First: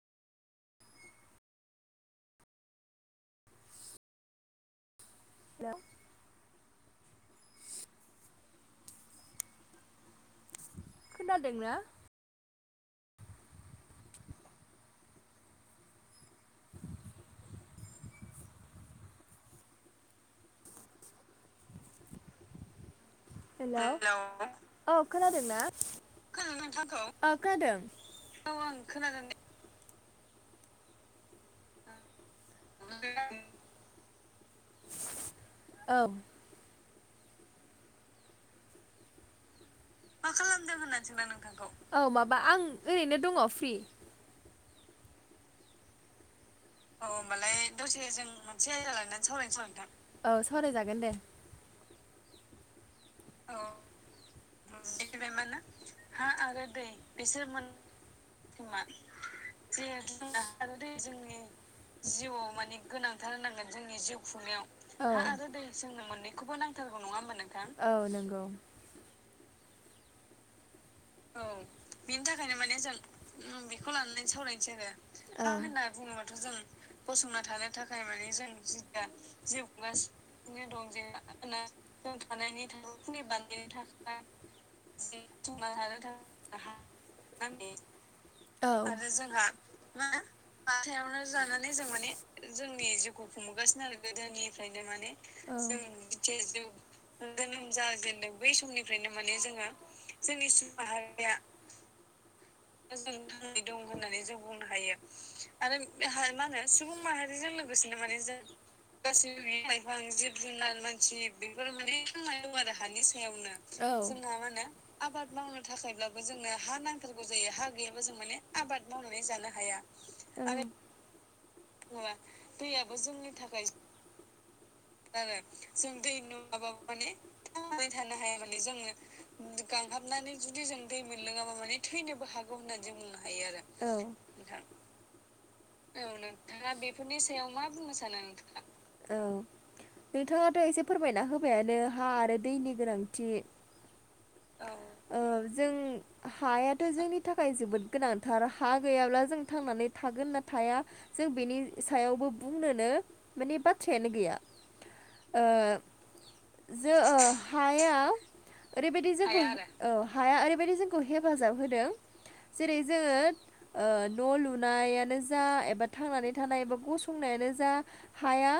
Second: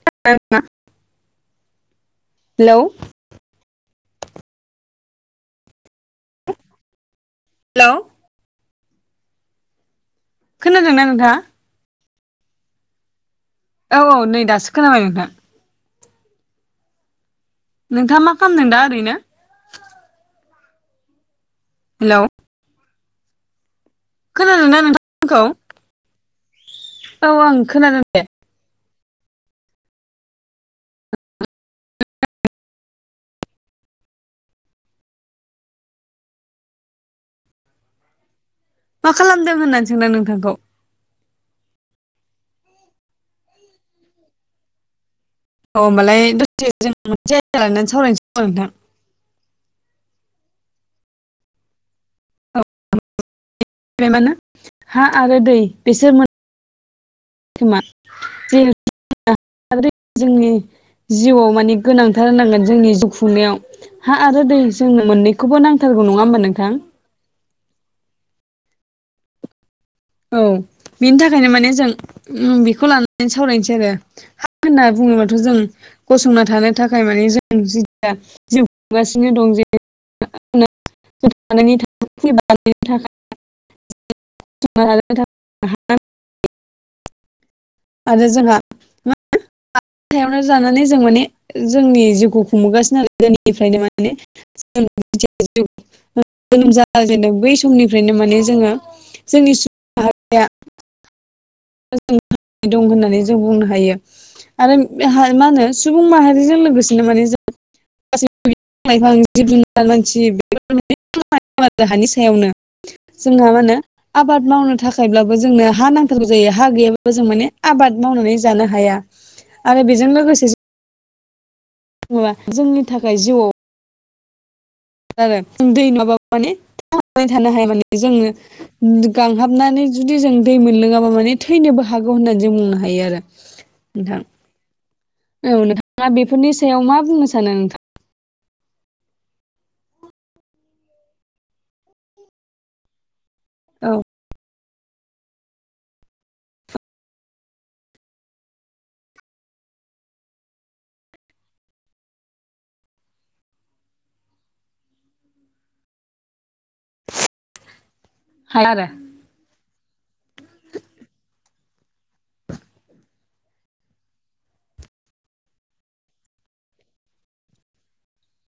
[unintelligible] Hello hello hello खोनादोंना नोंथाङा? खोनादोंना? औ औ नै दासो खोनाबाय नोंथां। [inaudible] नोंथाङा मा खामदों दा ओरैनो? हेलौ हेलौ खोनादोंना औ नोंथां आंखौ? खोनादों ना? औ औ आं खोनादों। दे औ आं खोनादों दे। [unintelligible] औ मा खालामदों होनना मा खालामदों होननानै सोंदां आं नोंथांखौ? औ माबा आं ओरैनो दङ फ्रि। औ होमबालाय दसे जों औ मोनसे आयदा होमबालाय लानानै दसे सावरायनोसै जों खोमा नोंथां मोनसे आयदा लानानै सावरायनोसै ओमबा नोंथां। औ सावरायजागोन दे। औ औ [unintelligible] हा आरो दै बिसोर मोन खोमा जिहेथु खोमा जिहेथु जोंना जोंनि दै जोंनि जिउआव माने गोनांथार जिउआव होनांगोन माने जोंनि जिउ गोनांथार खुंनायाव होनांगोन। हा आरो दै जोंनो मोननैखौबो नांथारगौ नङा होमबा नोंथां? नङा होनबा नोंथां औ नंगौ। औ। बेनि थाखायनो माने जों बेखौ लानानै सावरायनोसै आरो हा होनना बुङोबाथ' जों जेनेबाथ' गसंना जों थानो थाखाय माने गसंना जों थानो थाखाय जिथिया मानि जों जिउ जि खुंगासिनो दं जिउ जे खुं बिनो दं जे थांना थानायनि थानायनि बान्नो थाखाय [unintelligible] [unintelligible] औ जोंहा आरो जोंहा मा सायावनो जानानै जों हाथायावनो माने जानानै जों जोंनि माने जिउखौ जोंनि खुंबोगासिनो आरो जि गोदोनिफ्रायनो गुंफुंगासिनो आरो माने गोदोनिफ्रायनो माने जोनोम जों जिउ जाजेनो बै समनिफ्रायनो जाजेनदों माने बै जोङो समनिफ्रायनो माने जोंनि जोङो सुबुं माहारिया जोंनि सुबुं माहारिया [unintelligible] होननानै जों बुंनो दं हायो होननानै जों बुंनो आरो हायो मा होनो आरो सुबुं मा माहारिजों होनो सुबुं लोगोसेनो माने जों माहारिजों दसेनो मोने गासै जों बिफां लाइफां गासैबो जिब बि जुनार लाइफां मानसि जिब जुनार मानसि बेफोर माने हानि थांनानै सायावनो दङ आरो हानि जोंहा मा सायावनो होनो औ जोंहा मा आबाद होनो मावनो आबाद थाखायब्लाबो मावनो जोंनो हा थाखाय नांथारगौ जोंनो जायो हा गैयाब्लाबो नांथारगौ जों माने जायो हा आबाद गैयाब्ला जों मावनानै माने जानो आबाद हाया मावनानै जानो हाया आरो बेजों लोगोसे ओ नाया माबा जोंनि दैयाबो थाखाय जोंनि जिउआव थाखाय आरो जों दै नुवाबाबो माने दै थानो हाया माने जों गांहाबनानै जुदि जों दै मोनलोङाबा माने थैनोबो हागौ होननानै जों बुंनो हायो आरो औ नोंथां आ थां औ नोंथाङा बेफोरनि सायाव मा बुंनो सानो नोंथां। माबुंनोसानो नोंथाङा औ नोंथाङाथ' एसे फोरमायना होबायानो हा आरो दैनि गोनांथि औ। औ ओ जों हायाथ' जोंनि थाखाय जोबोद गोनांथार हा गैयाब्ला जों थांनानै थागोन ना थाया जों बेनि सायावबो बुंनोनो माने बाथ्रायानो गैया। ओ जो ओ हाया हाया आरो ओरैबायदि जोंखौ औ हाया ओरैबायाददि जोंखौ हेफाजाब होदों जेरै जोङो ओ न' लुनायानो जा एबा थांनानै थानाय बा गसंनायानो जा हाया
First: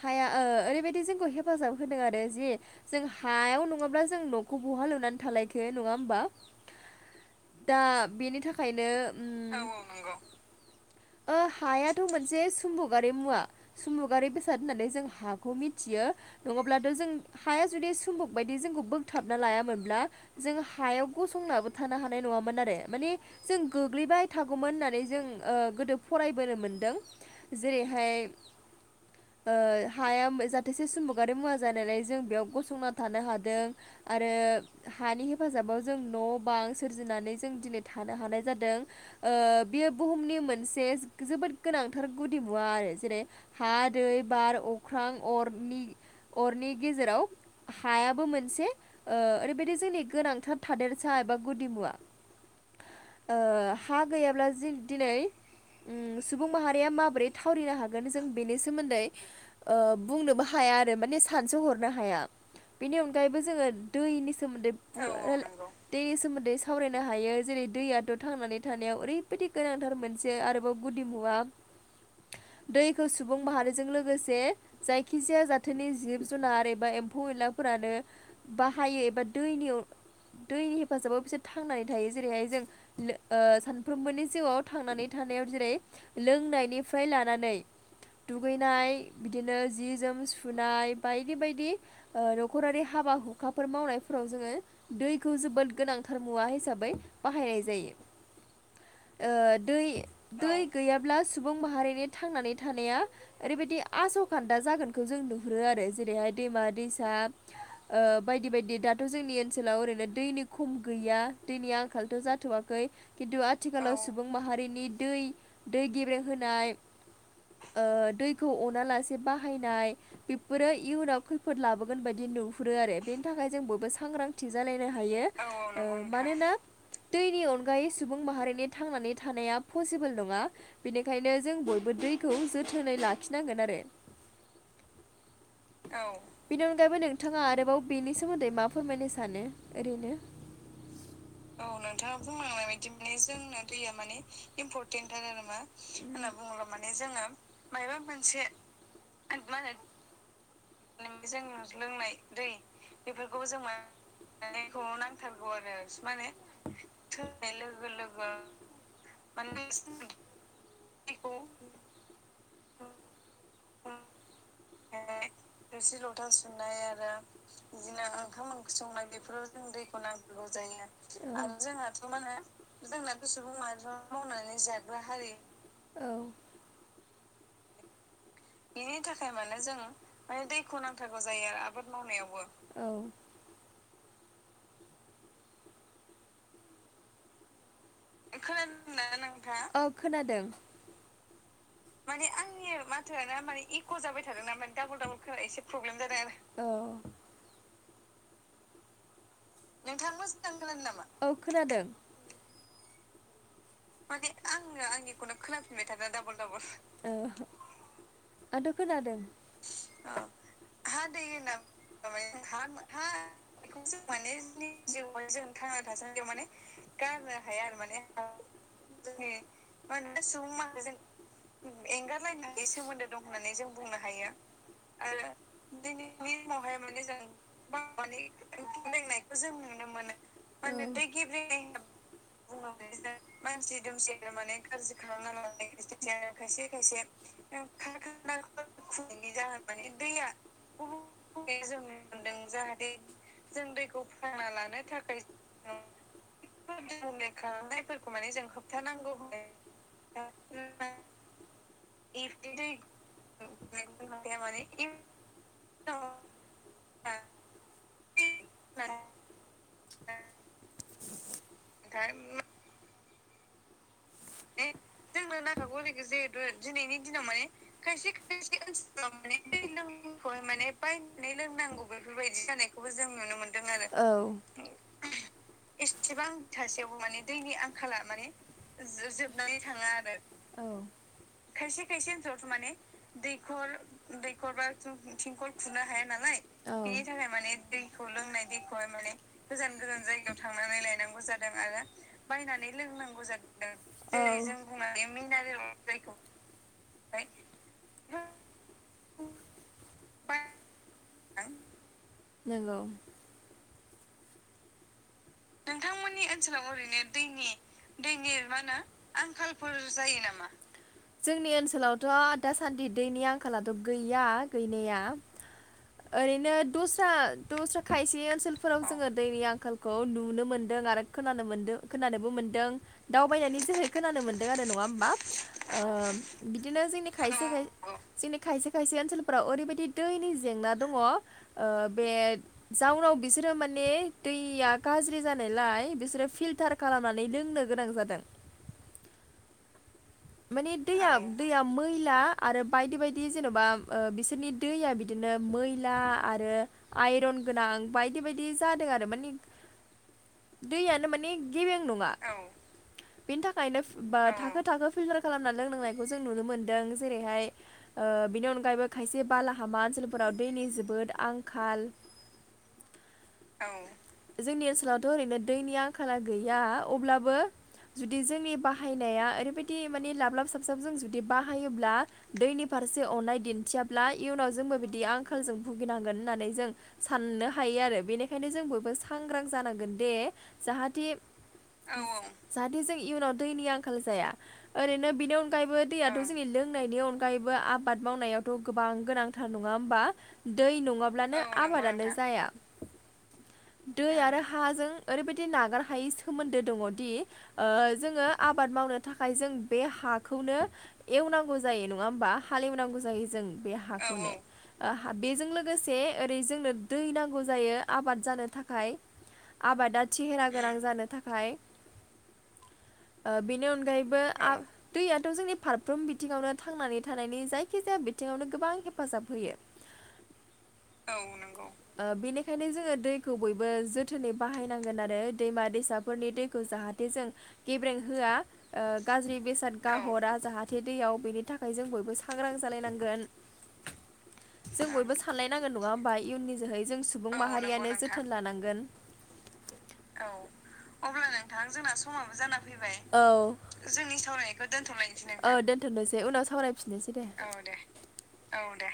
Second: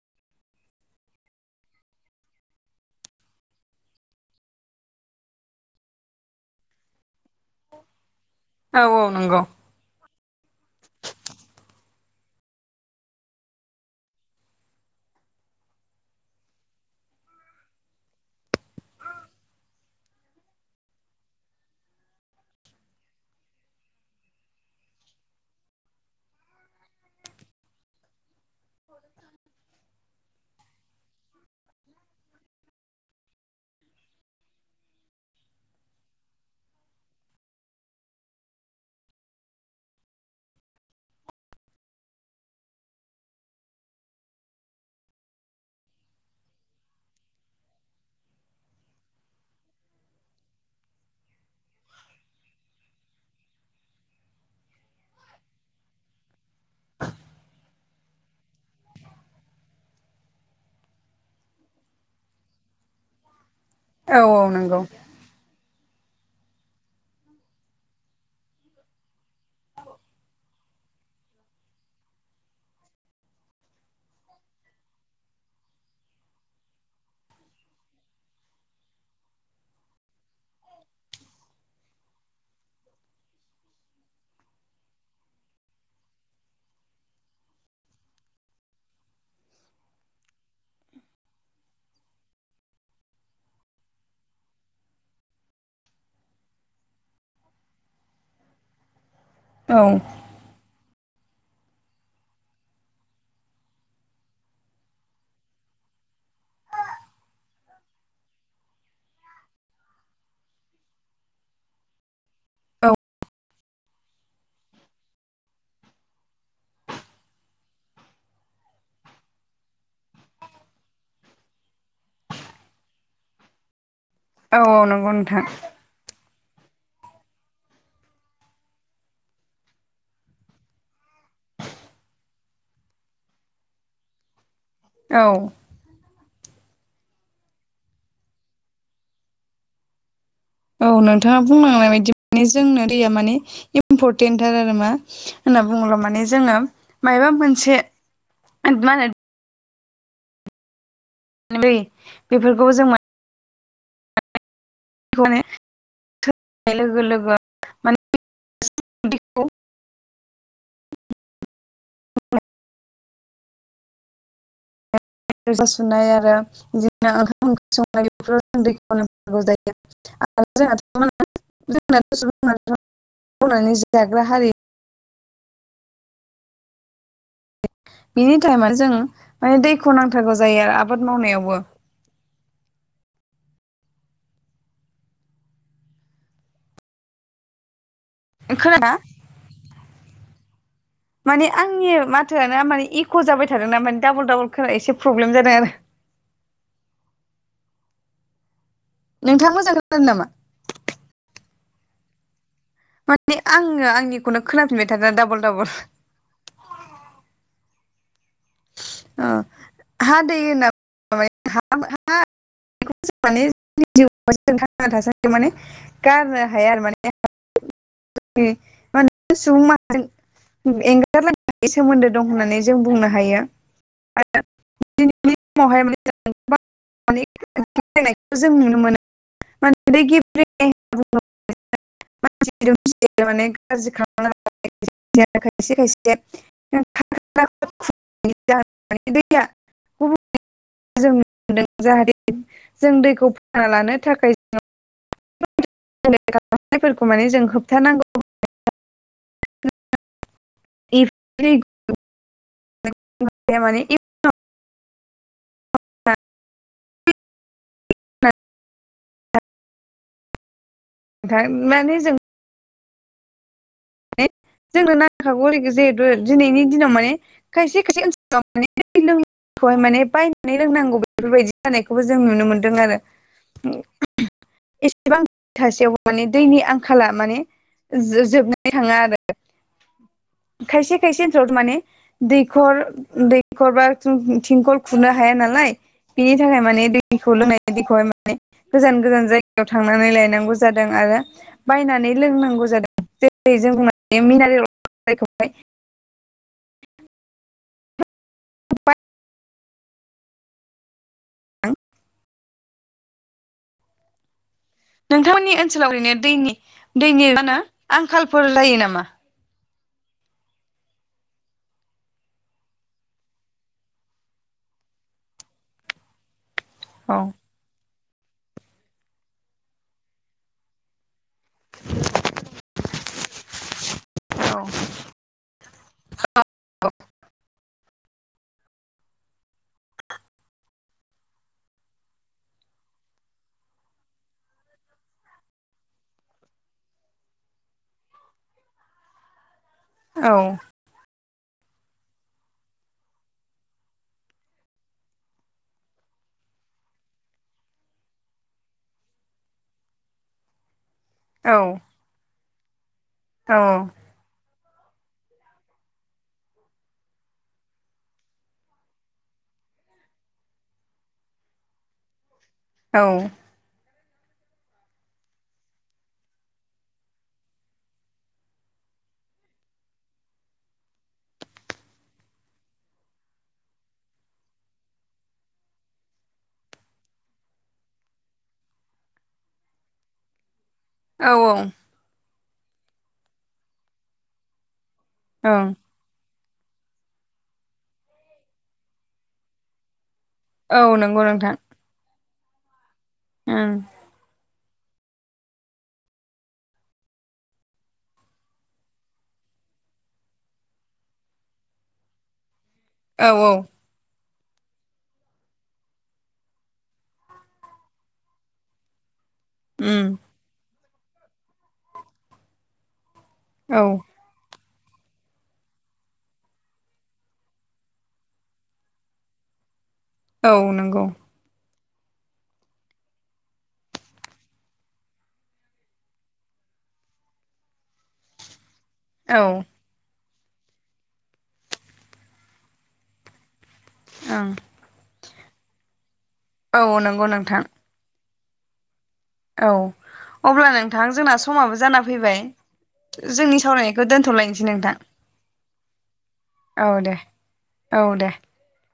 हाया ओ ओरैबायदि जोंखौ हेफाजाब होदों आरो जि जों हायाव नङाब्ला जों न'खौ बहा लुनानै थालायखो नङा होमबा? [inaudible] दा बेनि औ थाखायनो औ नंगौ ओम औ औ नंगौ। ओ हायाथ' मोनसे सुमबुगारि मुवा सुमबुगारि बेसाद होननानै जों हाखौ मिथियो नङाब्लाथ' जों हाया जुदि सुम्बुक बायदि जोंखौ बोगथाबना लायामोनब्ला जों हायाव गसंनाबो थानो हानाय नङामोन आरो मानि जों गोग्लैबाय थागौमोन होननानै जों ओ गोदो फरायबोनो मोनदों जेरैहाय [inaudible] ओ हाया जाहाथोसे सुम्बगारि मुवा जानायालाय जों बेयाव गसंना थानो हादों। आरो हानि हेफाजाबाव जों न' बां सोरजिनानै जों दिनै थानो हानाय जादों। ओ बेयो बुहुमनि मोनसे जोबोद गोनांथार गुदि मुवा आरो जेरै हा दै बार अख्रां अरनि अरनि गेजेराव हायाबो मोनसे ओ ओरैबायदि जोंनि गोनांथार थादेरसा एबा गुदि मुवा। ओ हा गैयाब्ला जि दिनै सुबुं माहारिया माबोरै थावरिनो हागोन जों बेनि सोमोन्दै बुंनोबो हाया आरो माने सानसो हरनो हाया बेनि अनगायैबो जोङो औ दैनि औ सोमोन्दै नंगौ दैनि सोमोन्दै सावरायनो हायो जेरै दैयाथ' थांनानै थानायाव ओरैबायदि गोनांथार मोनसे आरो गुदि मुवा दैखौ सुबुं माहारिजों लोगोसे जायखिजाया जाथोननि जिब जुनार एबा एम्फौ एनलाफोरानो बाहायो एबा दैनियाव दैनि हेफाजाबाव बिसोर थांनानै थायो जेरैहाय जों सानफ्रोमबोनि जिउआव थांनानै थानायाव जों लोंनायनिफ्राय लानानै दुगैनाय बिदिनो जि जोम सुनाय बायदि बायदि ओ न'खरारि हाबा हुखाफोर मावनायफोराव जोङो दैखौ जोबोद गोनांथार मुवा हिसाबै बाहायनाय जायो [inaudible] औ दै दै गैयाब्ला सुबुं माहारिनि थांनानै थानाया ओरैबायदि आस'खान्दा जागोनखौ जों नुहुरो आरो जेरैहाय दैमा दैसा बायदि बायदि दाथ' जोंनि ओनसोलाव ओरैनो दैनि खम गैया दैनि आंखालथ' जाथे थ'वाखै औ खिन्थु आथिखालाव सुबुं माहारिनि दै दै गेब्रे होनाय दैखौ अना लासे बाहायनाय बेफोरो इयुनाव खैफोद लाबोगोन बायदि नुहुरो आरो बेनि थाखाय जों बयबो सांग्रांथि थिग औ औ जालायनो नंगौ हायो नोंथां मानोना दैनि अनगायै सुबुं माहारिनि थांनानै थानाया पसिबोल नङा बेनिखायनो जों बयबो दैखौ जोथोनै लाखिनांगोन आरो औ औ बेनि अनगायैबो नोंथाङा आरोबाव बेनि सोमोन्दै मा फोरमायनो सानो ओरैनो औ नोंथाङा बुंलांनाय बायदि माने जोंनो दैया मानि इम्परटेन्ट मा होनना बुंङोब्ला मानि जोङो माबा मोनसे मा होनो मा होनो बेफोरखौबो जों मोन बेफोरखौबो जों मा खौ माने नांथारगौ आरो माने लोगो लोगो थोननाय लोगो माने लोगो दैखौ [unintelligible] [inaudible] रोजा [unintelligible] थोरसि सुनाय लथा आरो सुनाय आरो बिदिनो ओंखाम ओंख्रि संनाय बिना बेफोराव ओंखाम जों ओंख्रि दैखौ संनाय नांथारगौ बेफोराव जों जायो दै आरो नब जायो जोंहाथ' जोंहाथ' मा जोंनाथ' होनो सुबुं जोंनाथ' सुब म' मावनानै जाग्रा मावनानै हारि बि जाब्रा हारि औ बिनि टाइमा जों माने दैखौ नांथारगौ जायो आरो आबाद मावनायावबो जाद मावनायावबो औ खोनादोंना खोनादों ना नोंथां औ खोनादों माने आंनि माने माथोआनो आंनि माने इक' माथोआ ना जाबाय माने थादोंना इक' जाबाय डाबल थादों ना खोना माने एसे डाबल डाबल प्रब्लेम खा जादों एसे आरो प्रब्लेम जादों आरो औ नोंथाङा मोजां खोनादों नामा मोजां खोनादों नामा औ खोनादों माने आंङो माने आङो आंनिखौनो खोनफिनबाय थादों डाबल डाबल आाथ' खोनादों हा दै होनना हा दै ना ह हा माने बेखौ जिउआव जों मानेनि थांना थासान्दियाव माने थांनानै थासान्दियाव गारनो माने हाया आरो माने गारनो हाया आरो माने सुबुं माहारिजों मोना सुबुं माह जों एंगारलायनो हायै सोमोन्दो दं होननानै एंगारलायनानै जों सोमोन्दो बुंनो दं हायो होननानै जों बुंनो हायो आरो [inaudible] दिनैनि समावहाय माने जों गोबां माने जों नुनो मोनो [unintelligible] जों माने नुनो दै मोनो गेब्रेंनाय [unintelligible] [unintelligible] खालामना जों खायसे खायसे [unintelligible] माने दैया गुबुन जों [unintelligible] नुदों जाहाथे जों दैखौ फोथांना लानो थाखाय [unintelligible] [unintelligible] माने जों होबथा नांगौ [unintelligible] माने [unintelligible] [unintelligible] [inaudible] थारमाने जों माने ए जोंनो नांखागौ नाखा हलैग जिहेथु दिनैनि दिनाव माने खायसे ओनसोलाव खायसे माने दै लोंनायखौहाय माने बायनानै लोंनांगौ बेफोरबायदि जानायखौबो जों नुनो मोनदों आरो [unintelligible] एसेबां [unintelligible] औ थासेयाव माने दैनि एसेबांथासेयावबो आंखाला माने दैनि आंखाला माने जोबनानै थाङा आरो जोबनानै थाङा आरो औ खायसे खायसे ओनसोलावथ' माने खायसे खायसे ओनसोलाव थारमाने दैखर दैखर दैखर बा थिंखल खुरनो हाया थिंखल नालाय खुनो हाया बिनि नालाय थाखाय औ माने बेनि थाखाय दैखौ माने लोंनाय दैखौहाय दैखौ लोंनाय दैखौहाय गोजान माने गोजान जायगायाव गोजान गोजान - थांनानै जायगायाव लायनांगौ थांनानै जादों आरो लायनांगौ जादों आरो बायनानै लोंनांगौ बायनानै जादों लोंनांगौ जादों जेरै जों बुंनो मिनारेल दैखौ [unintelligible] [unintelligible] नोंथांमोननि ओनसोलाव ओरैनो नोंथांमोननि दैनि ओनसोलाव ओरैनो मा दैनि होनो दैनि आंखालफोर मा जायो होनो नामा? आंखाल फोर जायो नामा? जोंनि ओनसोलावथ' दासान्दि दैनि आंखालाथ' गैया गैनाया [inaudible] ओरैनो दस्रा औ दस्रा खायसे ओनसोलफोराव जोङो दैनि आंखालखौ नुनो मोनदों आरो खोनानो खोनानोबो मोनदों दावबाय जो खोनानो मोन्दों आरो नङा होमबा ओ बिदिनो जोंनि खायसे खाय जोंनि खायसे खायसे ओनसोलफ्राव ओरैबायदि दैनि जेंना दङ ओ बे जाउनाव बिसोरो माने दैया गाज्रि जानायलाय बिसोरो फिल्टार खालामनानै लोंनो गोनां जादों। औ। माने दैया दैया मैला आरो बायदि बायदि जेन'बा ओ बिसोरनि दैया बिदि बिदिनो मैला आरो आइरन गोनां बायदि बायदि जादों आरो मानि दैयानो माने औ गेबें नङा। बेनि औ थाखायनो बा थाखो थाखो फिल्टार खालामना लोंनांनायखौ जों नुनो मोनदों जेरैहाय ओ बिनि अनगायैबो खायसे बालाहामा ओनसोलफोराव दैनि जोबोद आंखाल औ। औ। जोंनि ओनसोलावथ' ओरैनो दैनि आंखाला गैया अब्लाबो जुदि जोंनि बाहायनाया ओरैबायदि माने लाबलाब साबसाब जों जुदि बाहायोब्ला दैनि फारसे अननाय दिन्थियाब्ला इयुनाव जोंबो बिदि आंखालजों भुगिनांगोन होननानै जों साननो हायो आरो बेनिखायनो जों बयबो सांग्रां जानांगोन दे जाहाथे दि औ -औ। जाहाथे जों इयुनाव दैनि आंखाल जाया ओरैनो बिनि अनगायैबो दैयाथ' जोंनि लोंनायनि अनगायैबो आबाद मावनायावथ' गोबां गोनांथार नङा होमबा। दै औ नंगौ नङाब्लानो नोंथां आबादानो जाया। ओं [inaudible] दै आरो हाजों ओरैबायदि नागार हायि सोमोन्दो दङदि ओ जोङो आबाद मावनो थाखाय जों बे हाखौनो एवनांगौ जायो नङा होमबा हालेवनांगौ जायो औ जों औ बे हाखौनो। ओ बेजों लोगोसे ओरै जोंनो दै नांगौ जायो आबाद जानो थाखाय आबादा उम थिहेरा गोनां जानो थाखाय ओ बेनि औ अनगायैबो आ दैयाथ' जोंनि फारफ्रोम बिथिङावनो थांनानै थानायनि जायखिजाया बिथिङावनो गोबां हेफाजाब होयो। औ नंगौ। ओ बेनिखायनो जोङो दैखौ बयबो जोथोनै बाहायनांगोन आरो दैमा दैसाफोरनि दैखौ जाहा थे जों गेब्रें होआ ओ गाज्रि औ बेसाद गाहरा जाहाथे दैयाव बेनि थाखाय जों बयबो सांग्रां जालायनांगोन। ओं जों बयबो सानलायनांगोन नङा होमबा इयुननि औ जोहै जों नंगौ सुबुं नोंथां माहारियानो जोथोन लानांगोन। औ औ अब्ला नोंथां अब्ला जोंना नोंथां समाबो जोंना जाना समाबो फैबाय जाना फैबाय औ। जोंनि सावरायनायखौ जोंनि दोनथ'लायनोसै सावरायनायखौ नोंथां दोनथ'लायनोसै औ दोन्थ'नोसै उनाव सावरायफिननोसै दे औ दे। औ दे।